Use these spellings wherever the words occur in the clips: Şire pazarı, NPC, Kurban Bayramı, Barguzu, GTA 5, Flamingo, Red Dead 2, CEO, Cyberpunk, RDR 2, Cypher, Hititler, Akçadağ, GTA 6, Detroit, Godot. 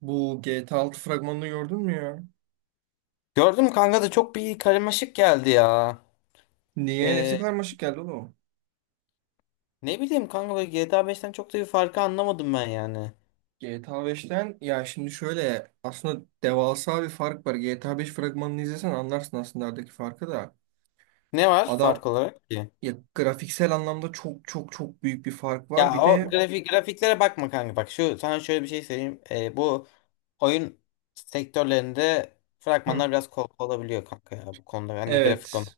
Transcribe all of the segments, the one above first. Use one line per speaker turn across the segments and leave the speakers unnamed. Bu GTA 6 fragmanını gördün mü ya?
Gördüm kanka da çok bir karmaşık geldi ya.
Niye? Nesi
Ee,
karmaşık geldi oğlum?
ne bileyim kanka böyle GTA 5'ten çok da bir farkı anlamadım ben yani.
GTA 5'ten ya şimdi şöyle aslında devasa bir fark var. GTA 5 fragmanını izlesen anlarsın aslında aradaki farkı da.
Ne var
Adam,
fark olarak ki?
ya grafiksel anlamda çok çok çok büyük bir fark
Ya
var. Bir
o
de.
grafiklere bakma kanka, bak şu, sana şöyle bir şey söyleyeyim. Bu oyun sektörlerinde
Hı.
fragmanlar biraz kol olabiliyor kanka, ya bu konuda, hani grafik
Evet.
konuda.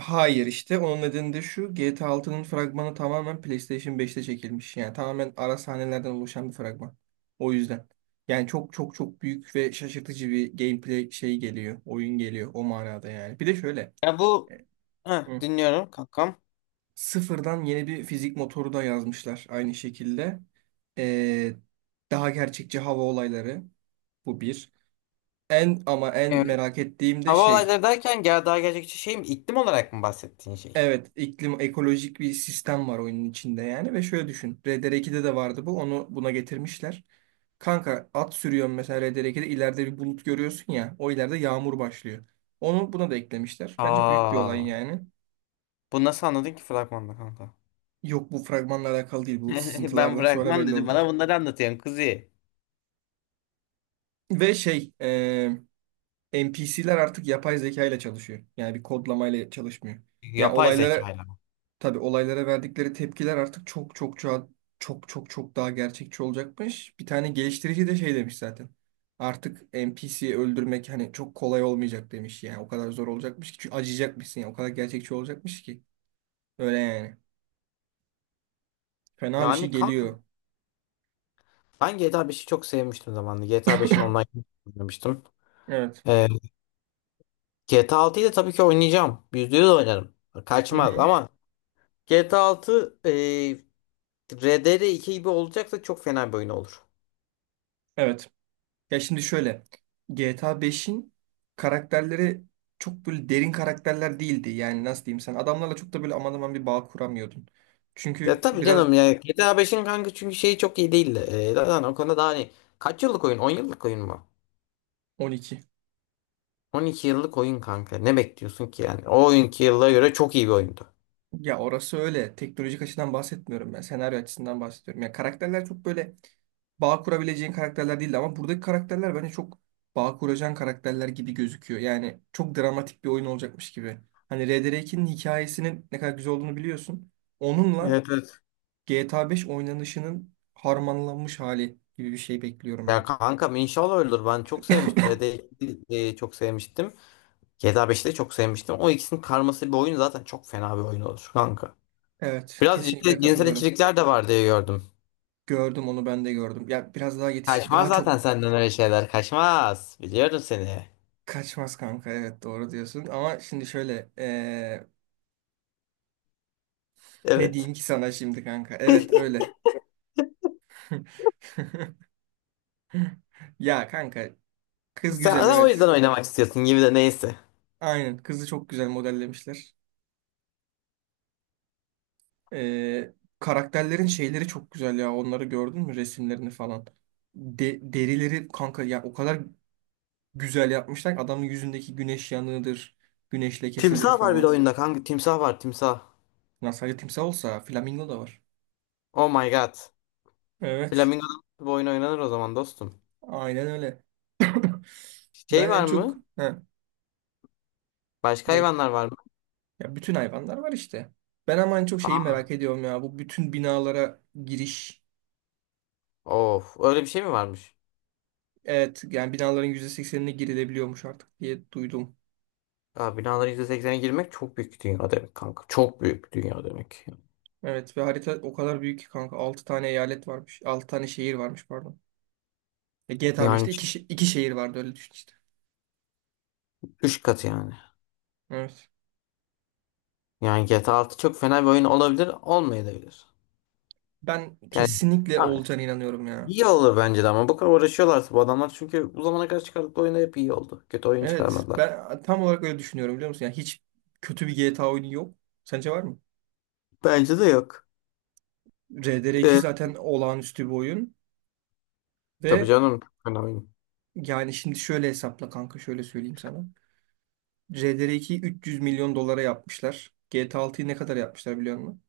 Hayır, işte onun nedeni de şu: GTA 6'nın fragmanı tamamen PlayStation 5'te çekilmiş. Yani tamamen ara sahnelerden oluşan bir fragman. O yüzden. Yani çok çok çok büyük ve şaşırtıcı bir gameplay şey geliyor. Oyun geliyor o manada yani. Bir de şöyle.
Ya bu
e,
Heh,
hı,
dinliyorum kankam.
Sıfırdan yeni bir fizik motoru da yazmışlar aynı şekilde. Ee, Daha gerçekçi hava olayları. Bu bir. En ama en
Evet.
merak ettiğim de
Hava
şey.
olayları derken gel, daha gerçekçi şey mi? İklim olarak mı bahsettiğin şey?
Evet, iklim ekolojik bir sistem var oyunun içinde yani, ve şöyle düşün: RDR 2'de de vardı bu. Onu buna getirmişler. Kanka at sürüyorsun mesela, RDR 2'de ileride bir bulut görüyorsun ya. O ileride yağmur başlıyor. Onu buna da eklemişler. Bence büyük bir olay
Aa,
yani.
bu nasıl anladın ki fragmanda kanka?
Yok, bu fragmanla alakalı değil. Bu
Ben
sızıntılardan sonra
bırakmam
belli
dedi. Bana
oldu.
bunları anlatıyorsun kuzi.
Ve şey NPC'ler artık yapay zeka ile çalışıyor. Yani bir kodlamayla çalışmıyor. Yani
Yapay
olaylara,
zekayla.
tabii olaylara verdikleri tepkiler artık çok çok çok çok çok çok daha gerçekçi olacakmış. Bir tane geliştirici de şey demiş zaten: artık NPC'yi öldürmek hani çok kolay olmayacak demiş yani. O kadar zor olacakmış ki, çünkü acıyacakmışsın ya. O kadar gerçekçi olacakmış ki. Öyle yani. Fena bir şey
Yani kanka,
geliyor.
ben GTA beşi çok sevmiştim zamanında. GTA beşin online oynamıştım.
Evet.
Ee, GTA 6'yı da tabii ki oynayacağım. Yüzde yüz oynarım.
Hı
Kaçmaz.
hı.
Ama GTA altı, RDR 2 gibi olacaksa çok fena bir oyun olur.
Evet. Ya şimdi şöyle. GTA 5'in karakterleri çok böyle derin karakterler değildi. Yani nasıl diyeyim, sen adamlarla çok da böyle aman aman bir bağ kuramıyordun. Çünkü
Ya tabii
biraz...
canım, ya GTA beşin kanka çünkü şeyi çok iyi değil. Zaten o konuda daha, hani kaç yıllık oyun? On yıllık oyun mu?
12.
12 yıllık oyun kanka. Ne bekliyorsun ki yani? O oyunki yıllara göre çok iyi bir oyundu.
Ya orası öyle. Teknolojik açıdan bahsetmiyorum ben. Senaryo açısından bahsediyorum. Ya karakterler çok böyle bağ kurabileceğin karakterler değildi, ama buradaki karakterler bence çok bağ kuracağın karakterler gibi gözüküyor. Yani çok dramatik bir oyun olacakmış gibi. Hani RDR 2'nin hikayesinin ne kadar güzel olduğunu biliyorsun. Onunla
Evet, evet.
GTA 5 oynanışının harmanlanmış hali gibi bir şey bekliyorum
Ya
ben.
kankam, inşallah öyledir. Ben çok sevmiştim. Red Dead 2'yi çok sevmiştim. GTA 5'i de çok sevmiştim. O ikisinin karması bir oyun zaten çok fena bir oyun olur kanka.
Evet,
Biraz
kesinlikle
cinsel
katılıyorum.
içerikler de var diye gördüm.
Gördüm, onu ben de gördüm. Ya biraz daha yetiş
Kaçmaz
daha
zaten
çok
senden öyle şeyler. Kaçmaz. Biliyorum seni.
kaçmaz kanka. Evet, doğru diyorsun. Ama şimdi şöyle. Ne
Evet.
diyeyim ki sana şimdi kanka? Evet öyle. Ya kanka
Sen,
kız güzel,
sen o
evet.
yüzden oynamak istiyorsun gibi, de neyse.
Aynen, kızı çok güzel modellemişler. Ee, Karakterlerin şeyleri çok güzel ya. Onları gördün mü, resimlerini falan? Derileri kanka ya o kadar güzel yapmışlar ki. Adamın yüzündeki güneş yanığıdır, güneş lekesidir
Timsah var bir de
falan.
oyunda kanka. Timsah var, timsah.
Ya sadece timsah olsa, flamingo da var.
Oh my god.
Evet.
Flamingo'da bu oyun oynanır o zaman dostum.
Aynen öyle.
Şey
Ben
var
en çok...
mı?
Ha,
Başka
ne?
hayvanlar var mı?
Ya bütün hayvanlar var işte. Ben ama en çok şeyi
Aa,
merak ediyorum ya: bu bütün binalara giriş.
of. Öyle bir şey mi varmış?
Evet, yani binaların %80'ine girilebiliyormuş artık diye duydum.
Ya binaların %80'ine girmek çok büyük dünya demek kanka. Çok büyük dünya demek.
Evet, ve harita o kadar büyük ki kanka. 6 tane eyalet varmış. 6 tane şehir varmış, pardon. E, GTA
Yani
5'te 2, iki şehir vardı, öyle düşün işte.
3 katı yani.
Evet.
Yani GTA altı çok fena bir oyun olabilir, olmayabilir.
Ben
Yani,
kesinlikle
yani
olacağına inanıyorum ya.
iyi olur bence de, ama bu kadar uğraşıyorlarsa bu adamlar, çünkü bu zamana kadar çıkardıkları oyunda hep iyi oldu. Kötü oyun
Evet,
çıkarmadılar.
ben tam olarak öyle düşünüyorum biliyor musun? Yani hiç kötü bir GTA oyunu yok. Sence var mı?
Bence de yok.
RDR 2
Ee,
zaten olağanüstü bir oyun.
tabii
Ve...
canım, çok fena oyun.
yani şimdi şöyle hesapla kanka, şöyle söyleyeyim sana: RDR 2'yi 300 milyon dolara yapmışlar. GTA 6'yı ne kadar yapmışlar biliyor musun?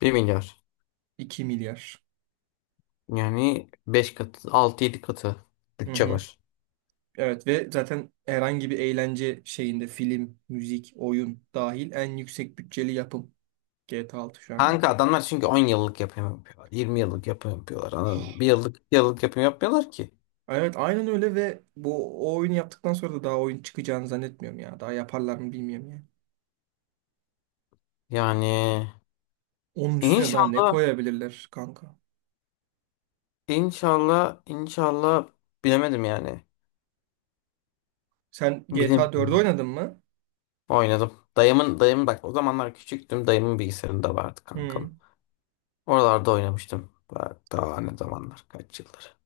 1 milyar.
2 milyar.
Yani 5 katı, altı yedi katı
Hı
bütçe
hı.
var.
Evet, ve zaten herhangi bir eğlence şeyinde, film, müzik, oyun dahil, en yüksek bütçeli yapım GTA 6 şu an.
Kanka adamlar çünkü 10 yıllık yapım yapıyorlar, 20 yıllık yapım yapıyorlar. Anladın mı? Bir yıllık yapım yapmıyorlar ki.
Evet, aynen öyle, ve bu o oyunu yaptıktan sonra da daha oyun çıkacağını zannetmiyorum ya. Daha yaparlar mı bilmiyorum ya.
Yani
Onun üstüne daha ne
inşallah
koyabilirler kanka?
inşallah, bilemedim yani.
Sen GTA 4'ü
Bilemiyorum.
oynadın mı?
Oynadım. Dayım bak, o zamanlar küçüktüm. Dayımın bilgisayarında vardı
Hı.
kankam. Oralarda oynamıştım. Bak daha ne zamanlar, kaç yıldır.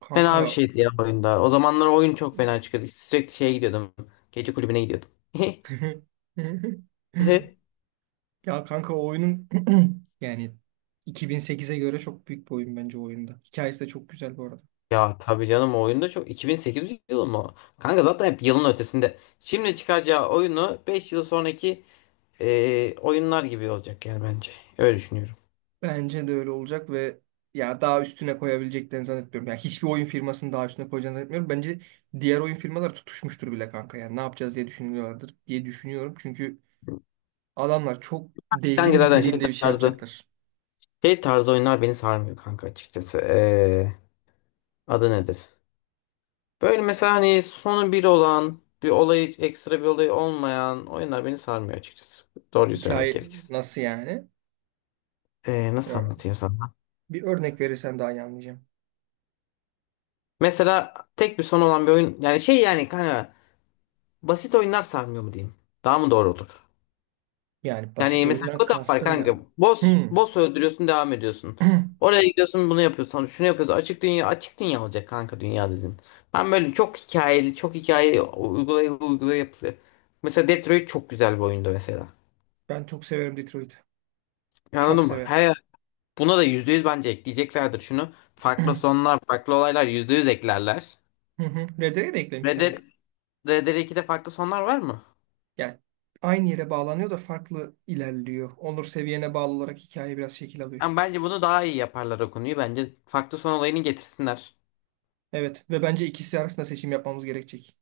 Kanka.
Fena bir şeydi ya oyunda. O zamanlar oyun çok fena çıkıyordu. Sürekli şeye gidiyordum. Gece kulübüne gidiyordum.
Ya kanka o oyunun... yani 2008'e göre çok büyük bir oyun bence o oyunda. Hikayesi de çok güzel bu arada.
Ya tabii canım, o oyunda çok, 2008 yılı mı? Kanka zaten hep yılın ötesinde. Şimdi çıkaracağı oyunu 5 yıl sonraki oyunlar gibi olacak yani, bence. Öyle düşünüyorum.
Bence de öyle olacak, ve ya daha üstüne koyabileceklerini zannetmiyorum. Ya hiçbir oyun firmasının daha üstüne koyacağını zannetmiyorum. Bence diğer oyun firmalar tutuşmuştur bile kanka. Yani ne yapacağız diye düşünüyorlardır diye düşünüyorum. Çünkü adamlar çok devrim
Kanka zaten şey
niteliğinde bir şey
tarzı
yapacaklar.
şey tarzı oyunlar beni sarmıyor kanka, açıkçası. E, adı nedir? Böyle mesela, hani sonu bir olan, bir olayı, ekstra bir olayı olmayan oyunlar beni sarmıyor açıkçası. Doğruyu söylemek
Hikaye
gerekirse.
nasıl yani?
E, nasıl
Ö-
anlatayım sana?
Bir örnek verirsen daha iyi anlayacağım.
Mesela tek bir son olan bir oyun yani, şey yani kanka, basit oyunlar sarmıyor mu diyeyim? Daha mı doğru olur?
Yani basit
Yani mesela
oyundan
Godot var
kastın ne
kanka.
ama?
Boss,
Hmm.
boss öldürüyorsun, devam ediyorsun. Oraya gidiyorsun, bunu yapıyorsun, şunu yapıyorsun. Açık dünya olacak kanka, dünya dedin. Ben böyle çok hikayeli, çok hikaye uygulaya uygulaya yapılıyor. Mesela Detroit çok güzel bir oyundu mesela.
Ben çok severim Detroit'i. Çok
Anladın mı?
severim.
Buna da %100 bence ekleyeceklerdir şunu.
Hı
Farklı sonlar, farklı olaylar %100 eklerler.
hı. Red Dead'e de
Red
eklemişlerdi.
Dead, Red Dead 2'de farklı sonlar var mı?
Ya aynı yere bağlanıyor da farklı ilerliyor. Onur seviyene bağlı olarak hikaye biraz şekil alıyor.
Yani bence bunu daha iyi yaparlar o konuyu. Bence farklı son olayını getirsinler.
Evet, ve bence ikisi arasında seçim yapmamız gerekecek.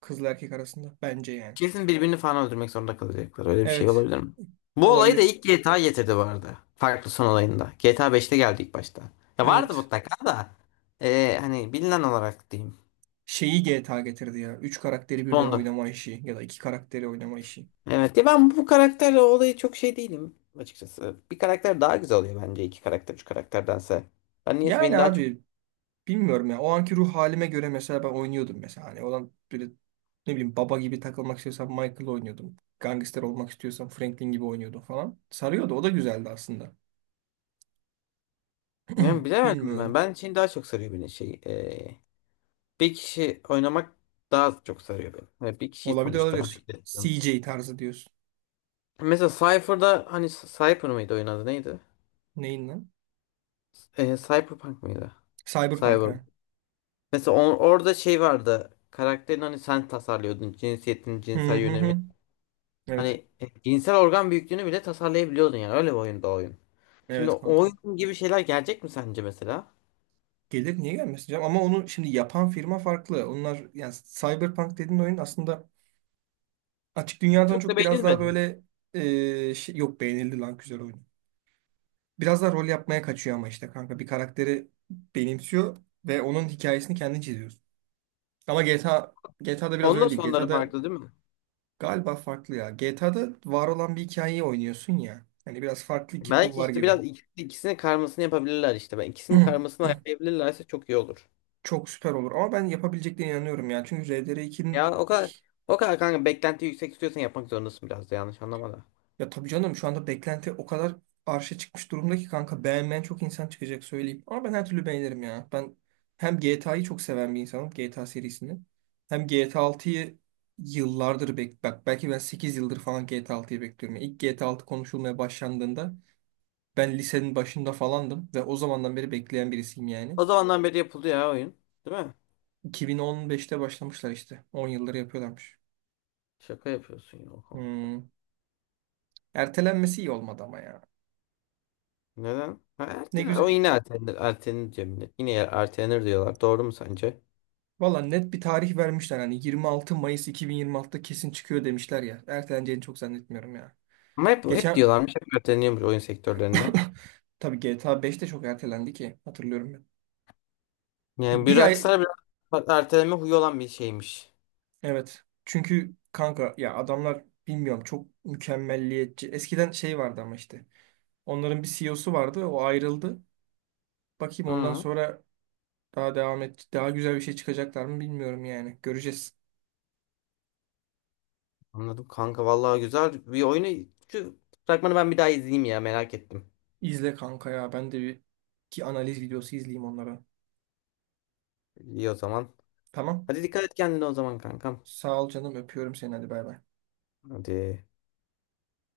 Kızla erkek arasında. Bence yani.
Kesin birbirini falan öldürmek zorunda kalacaklar. Öyle bir şey
Evet.
olabilir mi? Bu olayı da
Olabilir.
ilk GTA getirdi bu arada. Farklı son olayında. GTA beşte geldi ilk başta. Ya vardı
Evet.
mutlaka da. Hani bilinen olarak diyeyim.
Şeyi GTA getirdi ya: üç karakteri birden
Sondu.
oynama işi ya da iki karakteri oynama işi.
Evet ya, ben bu karakterle olayı çok şey değilim açıkçası. Bir karakter daha güzel oluyor bence, iki karakter üç karakterdense. Ben niyeyse
Yani
beni daha çok...
abi, bilmiyorum ya. O anki ruh halime göre mesela ben oynuyordum mesela. Hani olan böyle, ne bileyim, baba gibi takılmak istiyorsam Michael oynuyordum. Gangster olmak istiyorsam Franklin gibi oynuyordum falan. Sarıyordu. O da güzeldi aslında.
Yani bilemedim ben.
Bilmiyorum.
Ben için daha çok sarıyor beni, şey. Bir kişi oynamak daha çok sarıyor beni. Yani bir kişiyi
Olabilir
sonuçta.
olabilir. CJ tarzı diyorsun.
Mesela Cypher'da, hani Cypher mıydı oyun adı, neydi?
Neyin lan?
E, Cyberpunk mıydı?
Cyberpunk,
Cyber.
ha.
Mesela on- orada şey vardı. Karakterin, hani sen tasarlıyordun. Cinsiyetini,
Hı
cinsel
hı
yönelimi.
hı. Evet.
Hani cinsel organ büyüklüğünü bile tasarlayabiliyordun yani. Öyle bir oyunda oyun. Şimdi
Evet
o
kanka.
oyun gibi şeyler gelecek mi sence mesela?
Gelir, niye gelmesin canım? Ama onu şimdi yapan firma farklı. Onlar yani Cyberpunk dediğin oyun aslında açık dünyadan
Çok da
çok biraz daha
beğenilmedi.
böyle, şey, yok, beğenildi lan, güzel oyun. Biraz da rol yapmaya kaçıyor ama işte kanka, bir karakteri benimsiyor ve onun hikayesini kendi çiziyorsun. Ama GTA'da biraz
Onun da
öyle değil.
sonları
GTA'da
farklı değil mi?
galiba farklı ya. GTA'da var olan bir hikayeyi oynuyorsun ya. Hani biraz farklı iki kul
Belki
var
işte
gibi.
biraz ikisinin karmasını yapabilirler işte. Ben ikisinin karmasını ayarlayabilirlerse çok iyi olur.
Çok süper olur, ama ben yapabileceklerine inanıyorum ya. Çünkü
Ya
RDR 2'nin...
o kadar kanka beklenti yüksek, istiyorsan yapmak zorundasın, biraz da yanlış anlama da.
Ya tabii canım şu anda beklenti o kadar arşa çıkmış durumda ki kanka, beğenmeyen çok insan çıkacak söyleyeyim. Ama ben her türlü beğenirim ya. Ben hem GTA'yı çok seven bir insanım, GTA serisini. Hem GTA 6'yı yıllardır bek bak belki ben 8 yıldır falan GTA 6'yı bekliyorum. Yani İlk GTA 6 konuşulmaya başlandığında ben lisenin başında falandım ve o zamandan beri bekleyen birisiyim yani.
O zamandan beri yapıldı ya oyun. Değil mi?
2015'te başlamışlar işte. 10 yıldır yapıyorlarmış.
Şaka yapıyorsun ya. Oha.
Hmm. Ertelenmesi iyi olmadı ama ya.
Neden? Ha,
Ne
ertelenir. O
güzel.
yine ertelenir. Ertelenir Cemile. Yine yer- ertelenir diyorlar. Doğru mu sence?
Valla net bir tarih vermişler. Hani 26 Mayıs 2026'da kesin çıkıyor demişler ya. Erteleneceğini çok zannetmiyorum ya.
Ama hep
Geçen
diyorlarmış. Hep erteleniyormuş oyun sektörlerinde.
tabii GTA 5 de çok ertelendi ki, hatırlıyorum ben. Bir,
Yani bir
bir ay
rockstar biraz, bak, erteleme huyu olan bir şeymiş.
evet. Çünkü kanka ya adamlar bilmiyorum çok mükemmelliyetçi. Eskiden şey vardı ama işte. Onların bir CEO'su vardı. O ayrıldı. Bakayım ondan
Hı,
sonra daha devam et daha güzel bir şey çıkacaklar mı bilmiyorum yani. Göreceğiz.
anladım kanka. Vallahi güzel bir oyunu. Şu fragmanı ben bir daha izleyeyim ya. Merak ettim.
İzle kanka ya. Ben de bir ki analiz videosu izleyeyim onlara.
İyi o zaman.
Tamam.
Hadi dikkat et kendine o zaman kankam.
Sağ ol canım, öpüyorum seni, hadi bay bay.
Hadi.